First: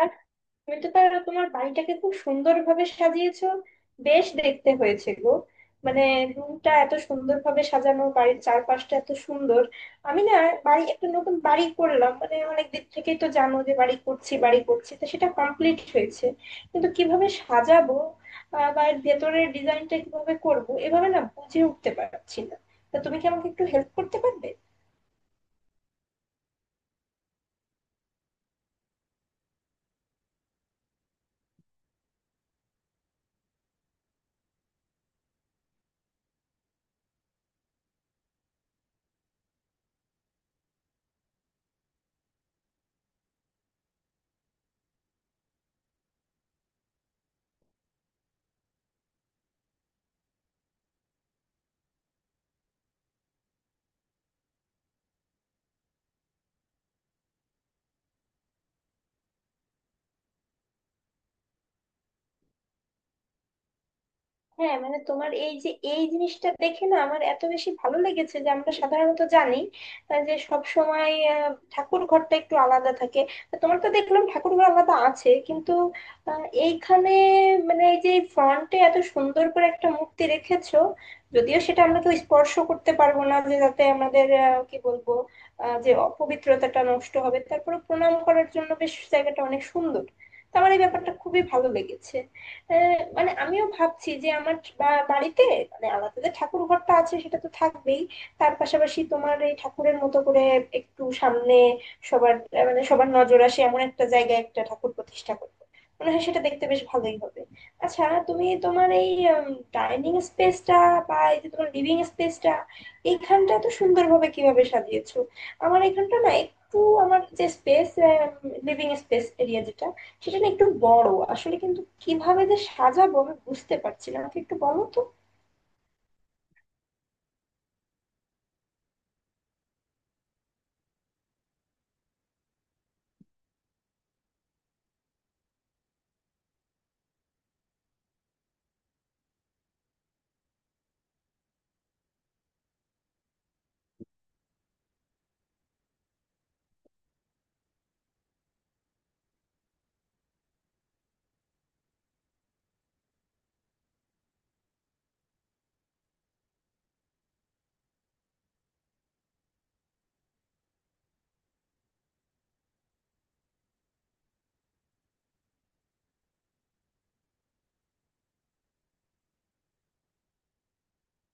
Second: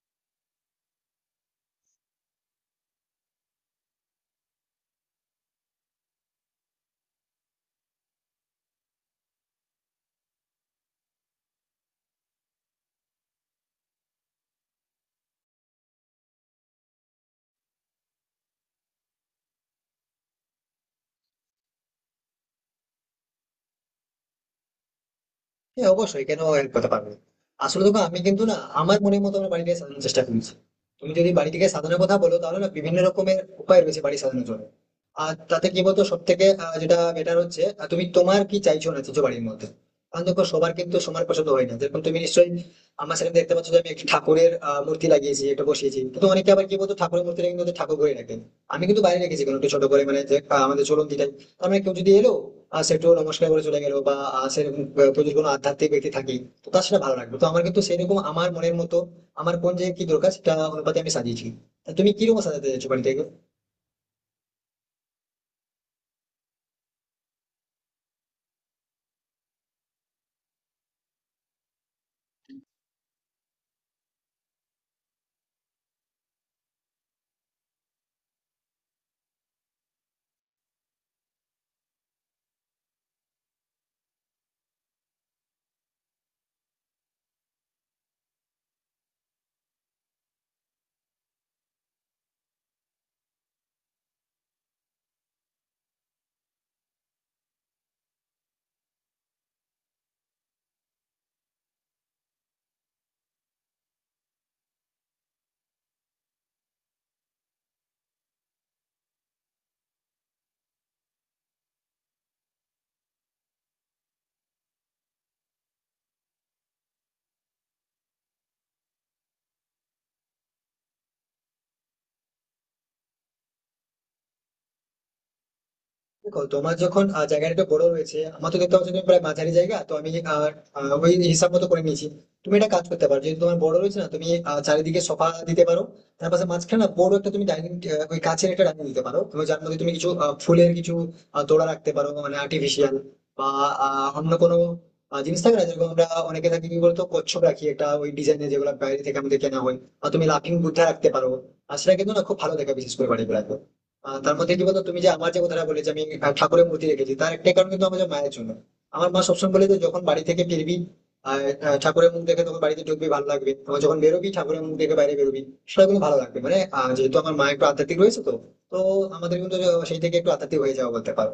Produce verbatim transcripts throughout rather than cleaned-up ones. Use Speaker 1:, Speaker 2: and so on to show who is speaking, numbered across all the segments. Speaker 1: আর তুমি তো তাহলে তোমার বাড়িটাকে খুব সুন্দরভাবে সাজিয়েছো, বেশ দেখতে হয়েছে গো। মানে রুমটা এত সুন্দরভাবে সাজানো, বাড়ির চারপাশটা এত সুন্দর। আমি না, বাড়ি একটা নতুন বাড়ি করলাম, মানে অনেক দিক থেকেই তো জানো যে বাড়ি করছি বাড়ি করছি, তো সেটা কমপ্লিট হয়েছে, কিন্তু কিভাবে সাজাবো আহ, বা এর ভেতরের ডিজাইনটা কিভাবে করব, এভাবে না বুঝে উঠতে পারছি না। তা তুমি কি আমাকে একটু হেল্প করতে পারবে?
Speaker 2: হ্যাঁ, অবশ্যই। কেন হেল্প করতে পারবে না? আসলে দেখো, আমি কিন্তু না আমার মনের মতো আমার বাড়িটাকে সাজানোর চেষ্টা করছি। তুমি যদি বাড়িটিকে সাজানোর কথা বলো তাহলে না, বিভিন্ন রকমের উপায় রয়েছে বাড়ি সাজানোর জন্য। আর তাতে কি বলতো, সব থেকে যেটা বেটার হচ্ছে, আহ, তুমি তোমার কি চাইছো না চাইছো বাড়ির মধ্যে। কারণ দেখো, সবার কিন্তু সমান পছন্দ হয় না। যেরকম তুমি নিশ্চয়ই আমার সামনে দেখতে পাচ্ছ যে আমি একটি ঠাকুরের আহ, মূর্তি লাগিয়েছি, একটা বসিয়েছি। কিন্তু অনেকে আবার কি বলতো, ঠাকুরের মূর্তিটা কিন্তু ওদের ঠাকুর ঘরে রাখেন। আমি কিন্তু বাইরে রেখেছি কোনো একটু ছোট করে, মানে যে, আহ, আমাদের চলন যেটা, তার মানে কেউ যদি এলো, আহ, সে একটু নমস্কার করে চলে গেলো। বা আহ, সেরকম আহ, কেউ যদি কোনো আধ্যাত্মিক ব্যক্তি থাকে তো তার সেটা ভালো লাগবে। তো আমার কিন্তু সেরকম আমার মনের মতো, আমার কোন জায়গায় কি দরকার সেটা অনুপাতে আমি সাজিয়েছি। তা তুমি কিরকম সাজাতে চাইছো বাড়িতে?
Speaker 1: হ্যাঁ, মানে তোমার এই যে এই জিনিসটা দেখে না আমার এত বেশি ভালো লেগেছে যে আমরা সাধারণত জানি আহ, যে সব সময় ঠাকুর ঘরটা একটু আলাদা থাকে। তো তোমার তো দেখলাম ঠাকুর ঘর আলাদা আছে, কিন্তু আহ, এইখানে মানে এই যে ফ্রন্টে এত সুন্দর করে একটা মূর্তি রেখেছো। যদিও সেটা আমরা কেউ স্পর্শ করতে পারবো না, যে যাতে আমাদের আহ, কি বলবো, আহ, যে অপবিত্রতাটা নষ্ট হবে। তারপরে প্রণাম করার জন্য বেশ জায়গাটা অনেক সুন্দর। তো আমার এই ব্যাপারটা খুবই ভালো লেগেছে। আহ, মানে আমিও ভাবছি যে আমার বা- বাড়িতে মানে আলাদা যে ঠাকুর ঘরটা আছে সেটা তো থাকবেই, তার পাশাপাশি তোমার এই ঠাকুরের মতো করে একটু সামনে সবার আহ, মানে সবার নজর আসে এমন একটা জায়গায় একটা ঠাকুর প্রতিষ্ঠা করবো। মনে হয় সেটা দেখতে বেশ ভালোই হবে। আচ্ছা, তুমি তোমার এই ডাইনিং স্পেসটা বা এই যে তোমার লিভিং স্পেসটা এইখানটা তো সুন্দরভাবে কিভাবে সাজিয়েছো। আমার এখানটা না একটু, আমার যে স্পেস, লিভিং স্পেস এরিয়া যেটা, সেটা না একটু বড় আসলে, কিন্তু কিভাবে যে সাজাবো আমি বুঝতে পারছি না, আমাকে একটু বলো তো।
Speaker 2: দেখো, তোমার যখন আহ, জায়গাটা একটু বড় রয়েছে, আমার তো দেখতে পাচ্ছ তুমি, প্রায় মাঝারি জায়গা। তো আমি আহ, আহ, ওই হিসাব মতো করে নিয়েছি। তুমি একটা কাজ করতে পারো, যেহেতু তোমার বড় রয়েছে না, তুমি আহ, চারিদিকে সোফা দিতে পারো। তার পাশে মাঝখানে না বড় একটা তুমি ডাইনিং, ওই কাছের একটা ডাইনিং দিতে পারো, তুমি যার মধ্যে তুমি কিছু আহ, ফুলের কিছু আহ, তোড়া রাখতে পারো, মানে আর্টিফিশিয়াল বা আহ, অন্য কোনো আহ, জিনিস থাকে না, যেরকম আমরা অনেকে থাকি কি বলতো, কচ্ছপ রাখি একটা ওই ডিজাইনের, যেগুলো বাইরে থেকে আমাদের কেনা হয়। আর তুমি লাফিং বুদ্ধা রাখতে পারো, আর সেটা কিন্তু না খুব ভালো দেখা বিশেষ করে বাড়ি বেড়াতে। আহ তার মধ্যে কি বলতো, তুমি যে আমার যে কথাটা বলে, যে আমি আহ, ঠাকুরের মূর্তি রেখেছি, তার একটা কারণ কিন্তু আমাদের মায়ের জন্য। আমার মা সবসময় বলে যে যখন বাড়ি থেকে ফিরবি আর আহ, ঠাকুরের মুখ দেখে তখন বাড়িতে ঢুকবি, ভালো লাগবে। তখন যখন বেরোবি ঠাকুরের মুখ দেখে বাইরে বেরোবি, সেটা কিন্তু ভালো লাগবে। মানে আহ, যেহেতু আমার মা একটু আধ্যাত্মিক রয়েছে, তো তো আমাদের কিন্তু সেই থেকে একটু আধ্যাত্মিক হয়ে যাওয়া বলতে পারো।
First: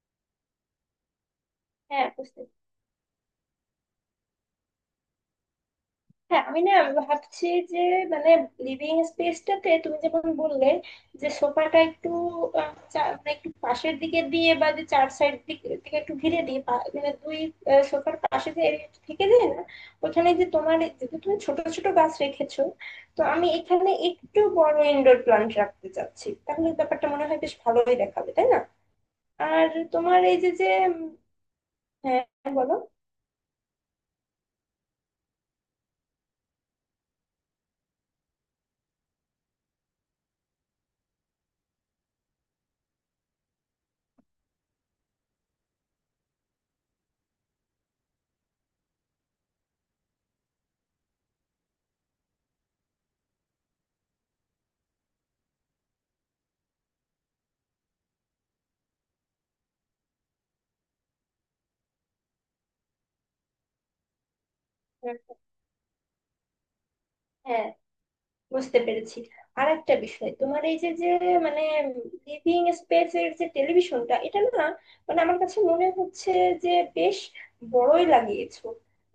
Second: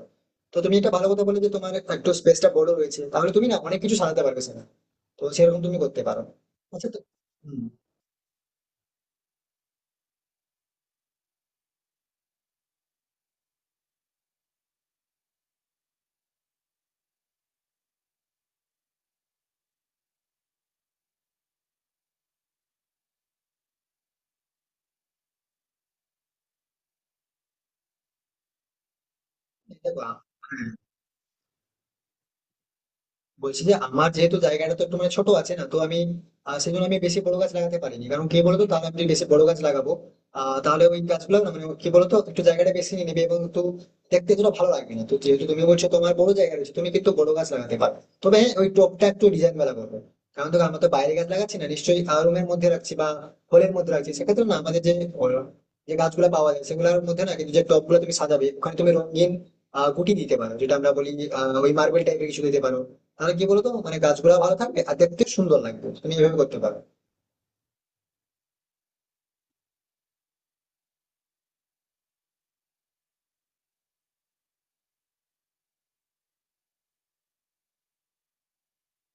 Speaker 2: তো তুমি একটা ভালো কথা বলে যে তোমার
Speaker 1: হ্যাঁ
Speaker 2: একটু
Speaker 1: বুঝতে,
Speaker 2: স্পেসটা বড় রয়েছে, তাহলে তুমি না অনেক কিছু সাজাতে পারবে সেখানে। তো সেরকম তুমি করতে পারো।
Speaker 1: হ্যাঁ আমি না
Speaker 2: আচ্ছা তো।
Speaker 1: ভাবছি
Speaker 2: হম।
Speaker 1: যে মানে লিভিং স্পেসটাতে তুমি যেমন বললে যে সোফাটা একটু আহ, চা- মানে একটু পাশের দিকে দিয়ে বা যে চার সাইড দিকে থেকে একটু ঘিরে দিয়ে পা- মানে দুই সোফার পাশে যে area টা থেকে যায় না, ওখানে, যে তোমার যেহেতু তুমি ছোট ছোট গাছ রেখেছো, তো আমি এখানে একটু বড় ইনডোর প্ল্যান্ট রাখতে চাচ্ছি, তাহলে ব্যাপারটা মনে হয় বেশ ভালোই দেখাবে, তাই না? আর
Speaker 2: দেখো আ-
Speaker 1: তোমার এই যে
Speaker 2: হ্যাঁ,
Speaker 1: যে উম, হ্যাঁ, বলো।
Speaker 2: বলছি যে আমার যেহেতু জায়গাটা তো একটু মানে ছোট আছে না, তো আমি আহ, সেই জন্য আমি বেশি বড় গাছ লাগাতে পারিনি। কারণ কি বলতো, তাহলে আমি যদি বেশি বড় গাছ লাগাবো আহ তাহলে ওই গাছগুলো না মানে কি বলতো একটু জায়গাটা বেশি নিয়ে নেবে এবং একটু দেখতে যেন ভালো লাগবে না। তো যেহেতু তুমি বলছো তোমার বড় জায়গা রয়েছে, তুমি কিন্তু বড় গাছ লাগাতে পারো। তবে হ্যাঁ, ওই টবটা একটু ডিজাইন বেলা করবে। কারণ দেখো, আমরা তো বাইরে গাছ লাগাচ্ছি না নিশ্চয়ই, রুমের মধ্যে রাখছি বা হলের মধ্যে রাখছি। সেক্ষেত্রে না আমাদের যে আহ, যে গাছগুলো পাওয়া যায়, সেগুলোর মধ্যে না, কিন্তু যে টব গুলো তুমি সাজাবে ওখানে তুমি রঙিন আহ গুটি দিতে পারো, যেটা আমরা বলি আহ ওই মার্বেল টাইপের কিছু দিতে পারো। তাহলে কি বলতো মানে গাছগুলা ভালো থাকবে আর দেখতে সুন্দর লাগবে, তুমি এভাবে করতে পারো।
Speaker 1: হ্যাঁ, বুঝতে পেরেছি। আর একটা বিষয়, তোমার এই যে যে মানে লিভিং স্পেস এর যে টেলিভিশনটা, এটা না মানে আমার কাছে মনে হচ্ছে যে বেশ বড়ই লাগিয়েছো।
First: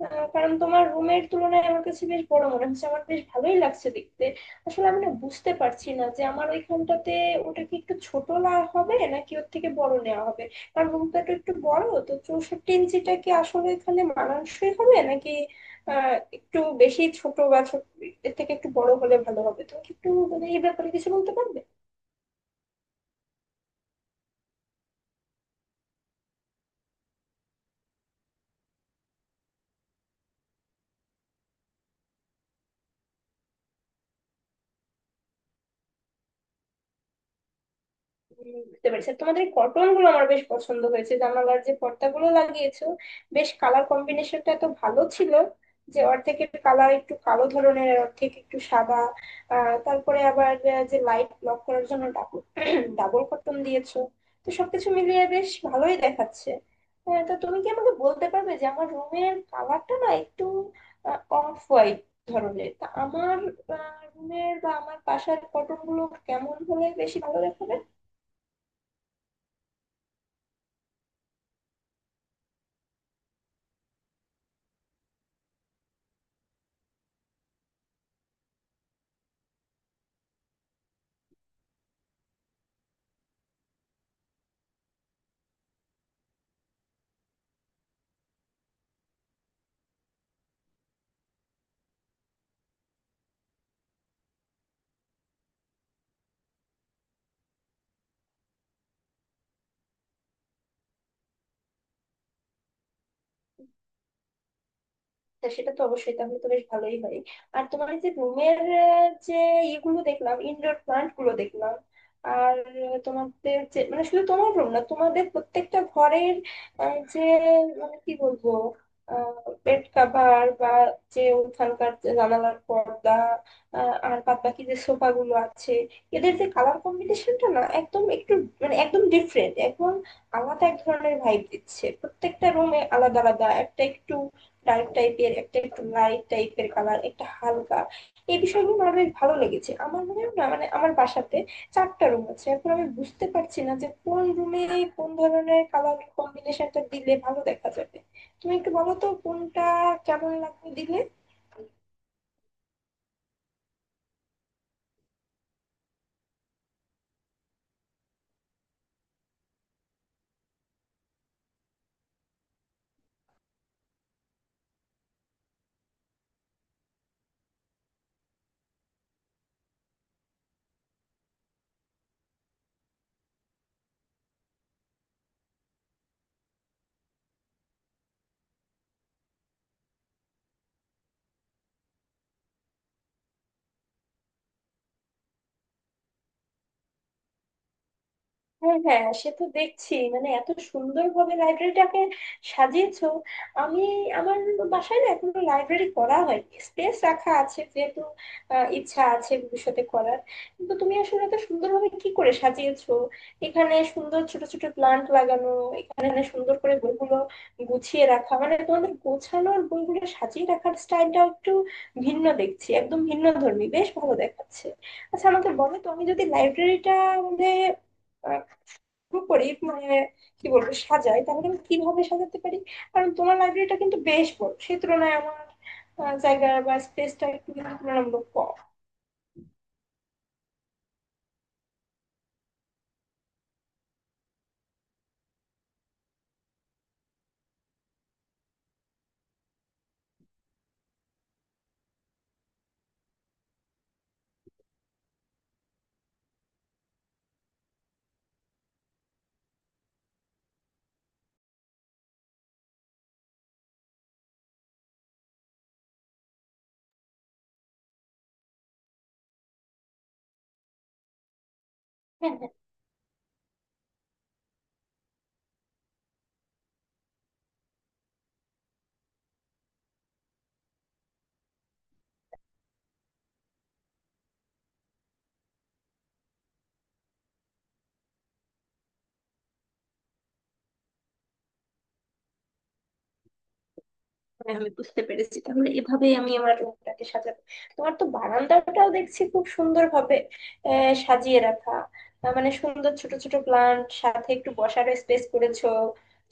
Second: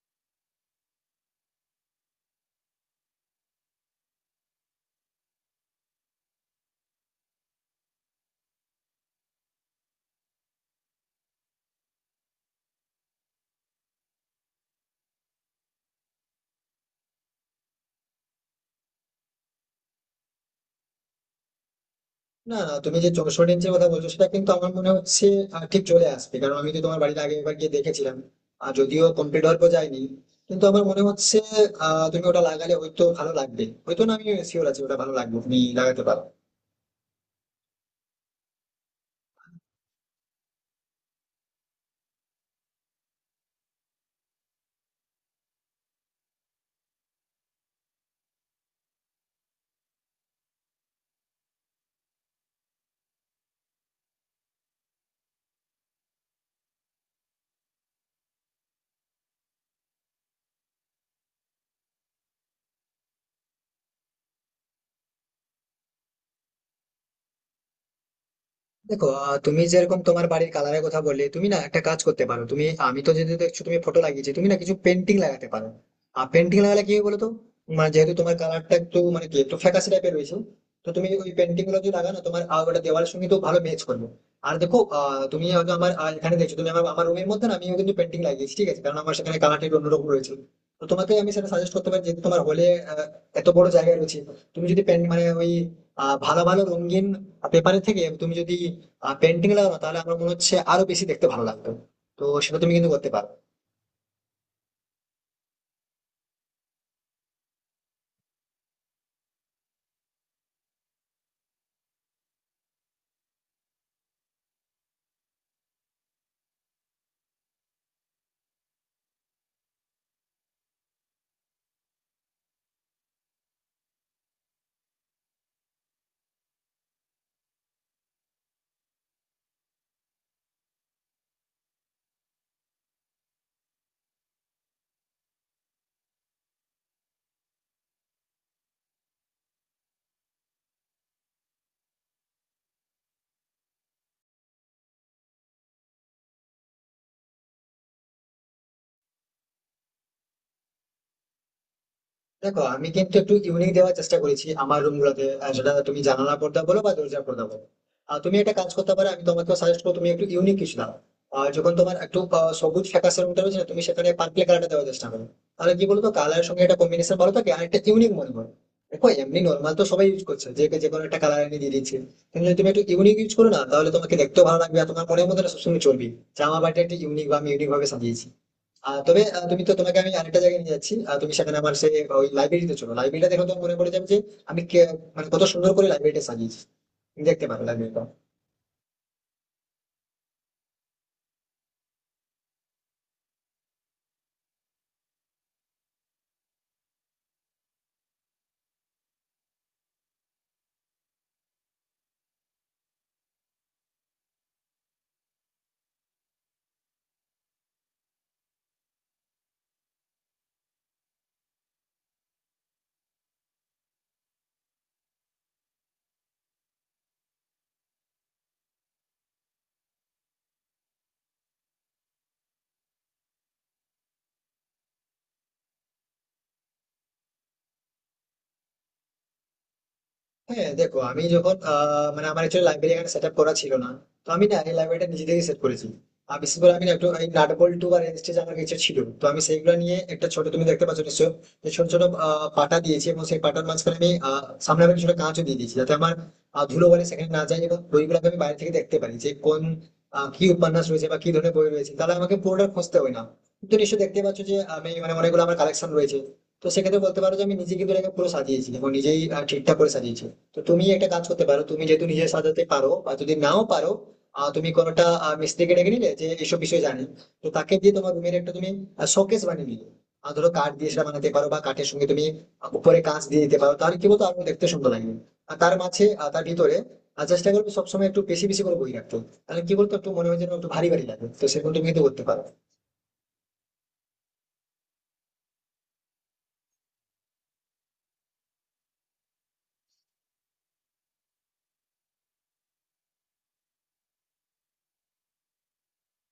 Speaker 1: আহ, কারণ তোমার রুমের তুলনায় আমার কাছে বেশ বড় মনে হচ্ছে, আমার বেশ ভালোই লাগছে দেখতে। আসলে আমি না বুঝতে পারছি না যে আমার ওইখানটাতে ওটা কি একটু ছোট না হবে নাকি ওর থেকে বড় নেওয়া হবে, কারণ রুমটা তো একটু বড়। তো চৌষট্টি ইঞ্চিটা কি আসলে এখানে মানানসই হবে নাকি আহ একটু বেশি ছোট, বা ছোট এর থেকে একটু বড় হলে ভালো হবে? তুমি কি একটু মানে এই ব্যাপারে কিছু বলতে পারবে?
Speaker 2: না না, তুমি যে চৌষট্টি ইঞ্চের কথা বলছো সেটা কিন্তু আমার মনে হচ্ছে আহ, ঠিক চলে আসবে। কারণ আমি তো তোমার বাড়িতে আগে একবার গিয়ে দেখেছিলাম, আর যদিও কমপ্লিট হওয়ার পর যায়নি, কিন্তু আমার মনে হচ্ছে আহ তুমি ওটা লাগালে হয়তো ভালো লাগবে। হয়তো না, আমি শিওর আছি ওটা ভালো লাগবে, তুমি লাগাতে পারো।
Speaker 1: উম, বুঝতে পেরেছি। আর তোমাদের কটন গুলো আমার বেশ পছন্দ হয়েছে, জানালার যে পর্দাগুলো লাগিয়েছো, বেশ কালার কম্বিনেশনটা এত ভালো ছিল, যে অর্ধেকের কালার একটু কালো ধরনের আর অর্ধেক একটু সাদা। আহ তারপরে আবার আহ, যে লাইট ব্লক করার জন্য ডাবল ডাবল কটন দিয়েছো, তো সবকিছু মিলিয়ে বেশ ভালোই দেখাচ্ছে। হ্যাঁ, তো তুমি কি আমাকে বলতে পারবে যে আমার রুমের কালারটা না একটু অফ হোয়াইট ধরনের, তা আমার রুমের বা আমার বাসার কটন গুলো কেমন হলে বেশি ভালো দেখাবে?
Speaker 2: দেখো আহ, তুমি যেরকম তোমার বাড়ির কালারের কথা বললে, তুমি না একটা কাজ করতে পারো। তুমি, আমি তো যেহেতু দেখছো তুমি ফটো লাগিয়েছি, তুমি না কিছু পেন্টিং লাগাতে পারো। আর পেন্টিং লাগালে কি হয় বলতো, মানে যেহেতু তোমার কালারটা একটু মানে কি একটু ফ্যাকাশে টাইপের রয়েছে, তো তুমি ওই পেন্টিং গুলো যদি লাগানো, তোমার আহ, ওটা দেওয়ালের সঙ্গে তো ভালো ম্যাচ করবে। আর দেখো আহ, তুমি হয়তো আমার আহ, এখানে দেখছো তুমি, আমার আমার রুমের মধ্যে না আমি কিন্তু পেন্টিং লাগিয়েছি, ঠিক আছে, কারণ আমার সেখানে কালারটা একটু অন্যরকম রয়েছে। তো তোমাকে আমি সেটা সাজেস্ট করতে পারি, যেহেতু তোমার হলে এত বড় জায়গা রয়েছে, তুমি যদি পেন মানে ওই আহ, ভালো ভালো রঙিন পেপারের থেকে তুমি যদি পেন্টিং লাগানো তাহলে আমার মনে হচ্ছে আরো বেশি দেখতে ভালো লাগতো। তো সেটা তুমি কিন্তু করতে পারো।
Speaker 1: তা সেটা তো অবশ্যই, তাহলে তো বেশ ভালোই হয়। আর তোমার এই যে রুমের যে ইগুলো দেখলাম, ইনডোর প্লান্ট গুলো দেখলাম। আর আহ, তোমাদের যে মানে শুধু তোমার রুম না, তোমাদের প্রত্যেকটা ঘরের আহ, যে মানে কি বলবো, বেড কাভার বা যে ওখানকার যে জানালার পর্দা আহ, আর বাদ বাকি যে সোফা গুলো আছে, এদের যে কালার কম্বিনেশনটা না একদম একটু মানে একদম ডিফারেন্ট, একদম আলাদা এক ধরনের ভাইব দিচ্ছে। প্রত্যেকটা রুমে আলাদা আলাদা, একটা একটু ডার্ক টাইপের, একটা একটু লাইট টাইপের কালার, একটা হালকা। এই বিষয়গুলো আমার বেশ ভালো লেগেছে। আমার মনে হয় না মানে আমার বাসাতে চারটা রুম আছে, এখন আমি বুঝতে পারছি না যে কোন রুমে কোন ধরনের কালার কম্বিনেশনটা দিলে ভালো দেখা যাবে। তুমি একটু বলো তো কোনটা কেমন লাগবে দিলে।
Speaker 2: দেখো, আমি কিন্তু একটু ইউনিক দেওয়ার চেষ্টা করেছি আমার রুম গুলোতে, আহ, সেটা তুমি জানালা পর্দা বলো বা দরজা পর্দা বলো। আর তুমি একটা কাজ করতে পারো, আমি তোমাকে সাজেস্ট করবো তুমি একটু ইউনিক কিছু দাও। আর যখন তোমার একটু আহ, সবুজ ফ্যাকাশে রুমটা রয়েছে না, তুমি সেখানে পার্পল কালারটা দেওয়ার চেষ্টা করো। তাহলে কি বলতো, কালারের সঙ্গে একটা কম্বিনেশন ভালো থাকে আর একটা ইউনিক মনে হয়। দেখো এমনি নর্মাল তো সবাই ইউজ করছে, যে যে কোনো একটা কালার এনে দিয়ে দিচ্ছে। কিন্তু যদি তুমি একটু ইউনিক ইউজ করো না, তাহলে তোমাকে দেখতেও ভালো লাগবে আর তোমার মনের মধ্যে না সবসময় চলবে যে আমার বাড়িটা একটা ইউনিক বা আমি ইউনিক ভাবে সাজিয়েছি। আহ, তবে আহ, তুমি তো, তোমাকে আমি আরেকটা জায়গায় নিয়ে যাচ্ছি। আহ, তুমি সেখানে আমার সেই ওই লাইব্রেরিতে চলো, লাইব্রেরিটা দেখো তো মনে পড়ে যাবে যে আমি কে- মানে কত সুন্দর করে লাইব্রেরিটা সাজিয়েছি। তুমি দেখতে পারো লাইব্রেরিটা।
Speaker 1: হ্যাঁ হ্যাঁ, সে তো দেখছি মানে এত সুন্দরভাবে লাইব্রেরিটাকে সাজিয়েছো। আমি আমার বাসায় না এখনো লাইব্রেরি করা হয়, স্পেস রাখা আছে যেহেতু, আহ, ইচ্ছা আছে ভবিষ্যতে করার। কিন্তু তুমি আসলে এত সুন্দরভাবে কি করে সাজিয়েছো, এখানে সুন্দর ছোট ছোট প্লান্ট লাগানো, এখানে সুন্দর করে বইগুলো গুছিয়ে রাখা। মানে তোমাদের গোছানোর বইগুলো সাজিয়ে রাখার স্টাইলটাও একটু ভিন্ন দেখছি, একদম ভিন্ন ধর্মী, বেশ ভালো দেখাচ্ছে। আচ্ছা, আমাকে বলো তো, আমি যদি লাইব্রেরিটা মানে করি, মানে কি বলবো, সাজাই, তাহলে আমি কিভাবে সাজাতে পারি? কারণ তোমার লাইব্রেরিটা কিন্তু বেশ বড়, সেই তুলনায় আমার আহ, জায়গা বা স্পেসটা একটু কিন্তু তুলনামূলক কম।
Speaker 2: হ্যাঁ দেখো, আমি যখন আহ, মানে আমার একচুয়ালি লাইব্রেরি এখানে সেট আপ করা ছিল না। তো আমি না এই লাইব্রেরিটা নিজে থেকে সেট করেছি। আর বিশেষ করে আমি না একটু এই নাট বল্টু বা রেঞ্জ আমার কাছে ছিল, তো আমি সেইগুলো নিয়ে একটা ছোট, তুমি দেখতে পাচ্ছ নিশ্চয়, যে ছোট ছোট আহ, পাটা দিয়েছি। এবং সেই পাটার মাঝখানে আমি আহ, সামনে আমি ছোট কাঁচও দিয়ে দিয়েছি যাতে আমার আহ, ধুলো বলে সেখানে না যায় এবং বইগুলোকে আমি বাইরে থেকে দেখতে পারি যে কোন আহ, কি উপন্যাস রয়েছে বা কি ধরনের বই রয়েছে, তাহলে আমাকে পুরোটা খুঁজতে হয় না। তুমি তো নিশ্চয়ই দেখতে পাচ্ছ যে আমি মানে অনেকগুলো আমার কালেকশন রয়েছে। তো সেক্ষেত্রে বলতে পারো যে আমি নিজে কিন্তু এটাকে পুরো সাজিয়েছি এবং নিজেই আহ, ঠিকঠাক করে সাজিয়েছি। তো তুমি একটা কাজ করতে পারো, তুমি যেহেতু নিজে
Speaker 1: হ্যাঁ।
Speaker 2: সাজাতে পারো বা যদি নাও পারো আহ, তুমি কোনোটা আহ, মিস্ত্রিকে ডেকে নিলে যে এইসব বিষয় জানে, তো তাকে দিয়ে তোমার রুমের একটা তুমি শোকেস বানিয়ে নিলে। আর ধরো কাঠ দিয়ে সেটা বানাতে পারো বা কাঠের সঙ্গে তুমি আহ, উপরে কাঁচ দিয়ে দিতে পারো, তাহলে কি বলতো আরো দেখতে সুন্দর লাগবে। আর তার মাঝে আহ, তার ভিতরে আর চেষ্টা করবে সবসময় একটু বেশি বেশি করে বই রাখতো। তাহলে কি বলতো একটু মনে হয় যেন একটু ভারী ভারী লাগে, তো সেরকম তুমি কিন্তু করতে পারো।
Speaker 1: হ্যাঁ, আমি বুঝতে পেরেছি, তাহলে এভাবেই আমি আমার রুমটাকে সাজাবো। তোমার তো বারান্দাটাও দেখছি খুব সুন্দর ভাবে সাজিয়ে রাখা। আহ, মানে সুন্দর ছোট ছোট প্লান্ট, সাথে একটু বসার স্পেস করেছো,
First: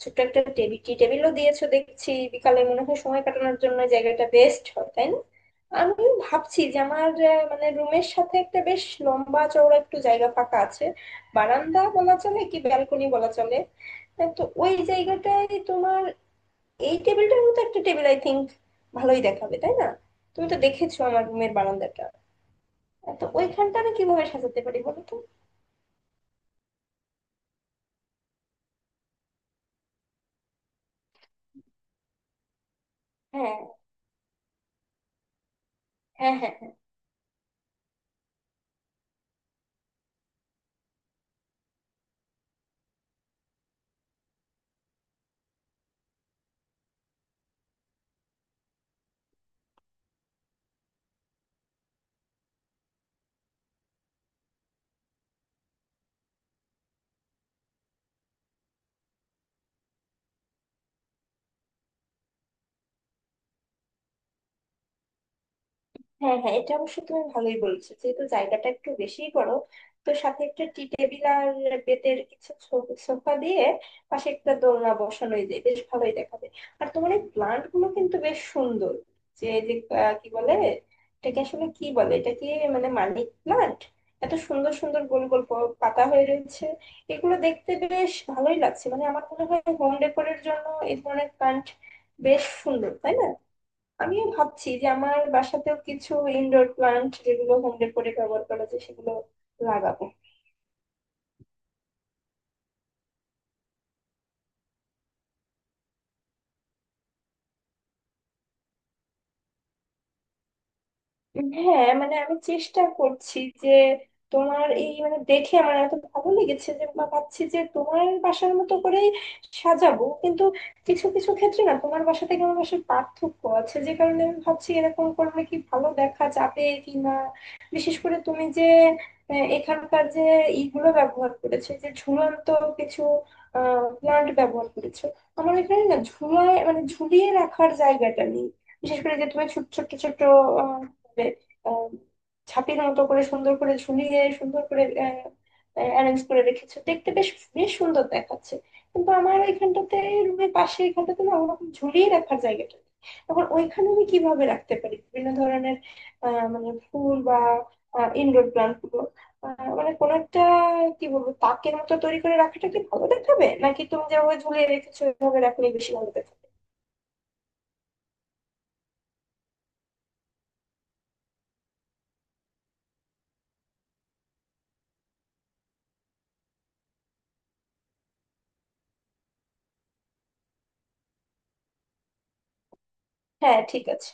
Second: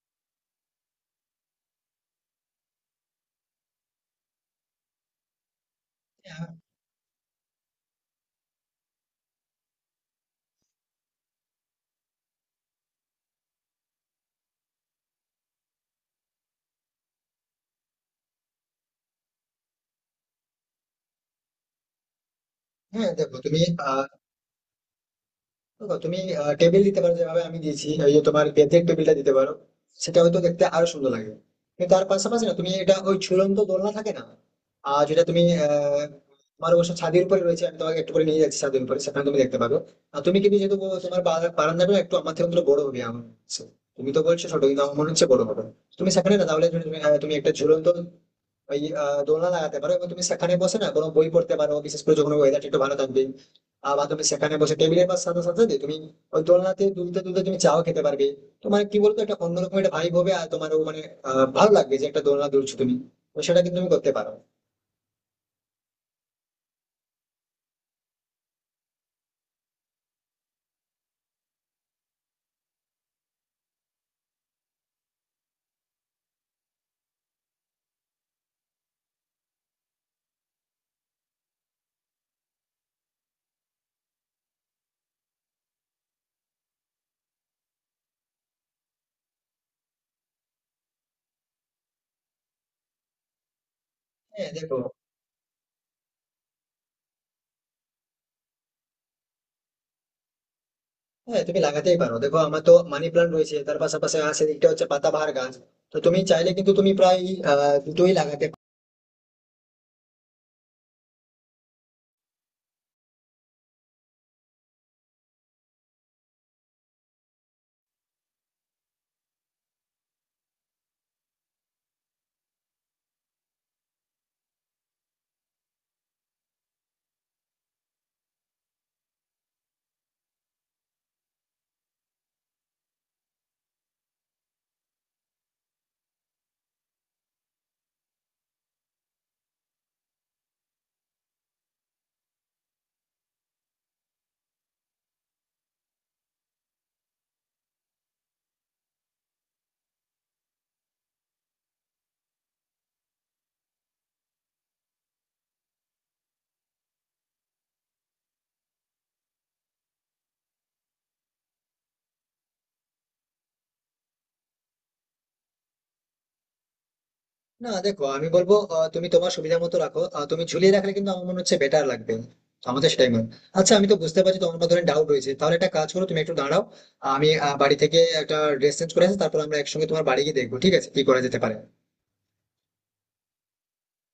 Speaker 1: ছোট্ট একটা টেবিল, টি টেবিলও দিয়েছো দেখছি। বিকালে মনে হয় সময় কাটানোর জন্য এই জায়গাটা বেস্ট হয়, তাই না? আমি
Speaker 2: হ্যাঁ
Speaker 1: ভাবছি যে আমার আহ, মানে রুমের সাথে একটা বেশ লম্বা চওড়া একটু জায়গা ফাঁকা আছে, বারান্দা বলা চলে কি ব্যালকনি বলা চলে। আহ, তো ওই জায়গাটায় তোমার এই টেবিলটার মতো একটা টেবিল আই থিংক ভালোই দেখাবে, তাই না? তুমি তো দেখেছো আমার রুমের বারান্দাটা,
Speaker 2: হ্যাঁ,
Speaker 1: তো
Speaker 2: দেখো তুমি
Speaker 1: ওইখানটা আমি
Speaker 2: আহ
Speaker 1: কিভাবে সাজাতে পারি বলো তো।
Speaker 2: দেখো তুমি টেবিল দিতে পারো যেভাবে আমি দিয়েছি, ওই যে তোমার বেতের টেবিলটা দিতে পারো, সেটা হয়তো দেখতে আরো সুন্দর লাগে। কিন্তু তার পাশাপাশি না, তুমি এটা ওই ঝুলন্ত
Speaker 1: হ্যাঁ
Speaker 2: দোলনা থাকে না, আর যেটা তুমি আহ
Speaker 1: হ্যাঁ হ্যাঁ
Speaker 2: তোমার অবশ্য ছাদের উপরে রয়েছে, আমি তোমাকে একটু করে নিয়ে যাচ্ছি ছাদের উপরে, সেখানে তুমি দেখতে পাবে। আর তুমি কিন্তু যেহেতু বলো তোমার বা- বারান্দাটা একটু আমার থেকে অন্তত বড় হবে আমার মনে হচ্ছে। তুমি তো বলছো ছোট, কিন্তু আমার মনে হচ্ছে বড় হবে। তুমি সেখানে না তাহলে তুমি আহ, তুমি একটা ঝুলন্ত ওই আহ, দোলনা লাগাতে পারো এবং তুমি সেখানে বসে না কোনো বই পড়তে পারো, বিশেষ করে যখন ওয়েদারটা একটু ভালো থাকবে। আহ, বা তুমি সেখানে বসে টেবিলের বা সাথে সাথে তুমি ওই দোলনাতে দুলতে দুলতে তুমি চাও খেতে পারবে। তো মানে কি বলতো একটা অন্যরকম একটা ভাইব হবে, আর তোমারও মানে আহ, ভালো লাগবে যে একটা দোলনা দুলছো তুমি। তো সেটা কিন্তু তুমি করতে পারো।
Speaker 1: হ্যাঁ হ্যাঁ, এটা অবশ্য তুমি ভালোই বলেছো, যেহেতু জায়গাটা একটু বেশিই বড়, তো সাথে একটা টি টেবিল আর বেতের কিছু সো- সোফা দিয়ে পাশে একটা দোলনা বসানোই যায়, বেশ ভালোই দেখাবে। আর তোমার এই প্লান্ট গুলো কিন্তু বেশ সুন্দর, যে এই যে আহ, কি বলে এটাকে, আসলে কি বলে এটা কি মানে, মানি প্লান্ট। এত সুন্দর সুন্দর গোল গোল প- পাতা হয়ে রয়েছে, এগুলো দেখতে বেশ ভালোই লাগছে। মানে আমার মনে হয় হোম ডেকোরের জন্য এই ধরনের প্লান্ট বেশ সুন্দর, তাই না? আমিও
Speaker 2: হ্যাঁ
Speaker 1: ভাবছি
Speaker 2: দেখো,
Speaker 1: যে আমার বাসাতেও কিছু ইনডোর প্লান্ট, যেগুলো হোম ডেকোরে ব্যবহার করা যায়, সেগুলো লাগাবো।
Speaker 2: হ্যাঁ তুমি লাগাতেই পারো। দেখো, আমার তো মানি প্লান্ট রয়েছে, তার পাশাপাশি আর সেদিকটা হচ্ছে পাতাবাহার গাছ। তো তুমি চাইলে কিন্তু তুমি প্রায় আহ দুটোই লাগাতে।
Speaker 1: হ্যাঁ মানে আমি চেষ্টা করছি যে, তোমার এই মানে দেখে আমার এত ভালো লেগেছে যে বা ভাবছি যে তোমার বাসার মতো করেই সাজাবো। কিন্তু কিছু কিছু ক্ষেত্রে না তোমার বাসা থেকে আমার বাসার পার্থক্য আছে, যে কারণে আমি ভাবছি এরকম করলে কি ভালো দেখা যাবে কি না। বিশেষ করে তুমি যে আহ, এখানকার যে ইগুলো ব্যবহার করেছো, যে ঝুলন্ত কিছু আহ প্লান্ট ব্যবহার করেছো। আমার এখানে না ঝুলায় মানে ঝুলিয়ে রাখার জায়গাটা নেই। বিশেষ করে যে তুমি ছোট ছোট ছোট করে আহ, ছাপির মতো করে সুন্দর করে ঝুলিয়ে সুন্দর করে অ্যারেঞ্জ করে রেখেছে দেখতে বেশ বেশ সুন্দর দেখাচ্ছে। কিন্তু আমার ওইখানটাতে রুমের পাশে এখানটাতে না ওরকম ঝুলিয়ে রাখার জায়গাটা নেই। এখন ওইখানে আমি কিভাবে রাখতে পারি বিভিন্ন ধরনের আহ, মানে ফুল বা ইনডোর প্লান্ট গুলো, আহ, মানে কোন একটা কি বলবো তাকের মতো তৈরি করে রাখাটা কি ভালো দেখাবে, নাকি তুমি যেভাবে ঝুলিয়ে রেখেছো ওইভাবে রাখলে বেশি ভালো দেখাবে?
Speaker 2: না দেখো, আমি বলবো আহ, তুমি তোমার সুবিধা মতো রাখো। আহ, তুমি ঝুলিয়ে রাখলে কিন্তু আমার মনে হচ্ছে বেটার লাগবে, তো আমাদের সেটাই মনে হয়। আচ্ছা আমি তো বুঝতে পারছি তোমার মধ্যে ডাউট রয়েছে, তাহলে একটা কাজ করো, তুমি একটু দাঁড়াও। আমি আহ, বাড়ি থেকে একটা ড্রেস চেঞ্জ করে আসি, তারপর আমরা একসঙ্গে তোমার বাড়ি গিয়ে দেখবো ঠিক আছে কি করা যেতে পারে।
Speaker 1: হ্যাঁ ঠিক আছে।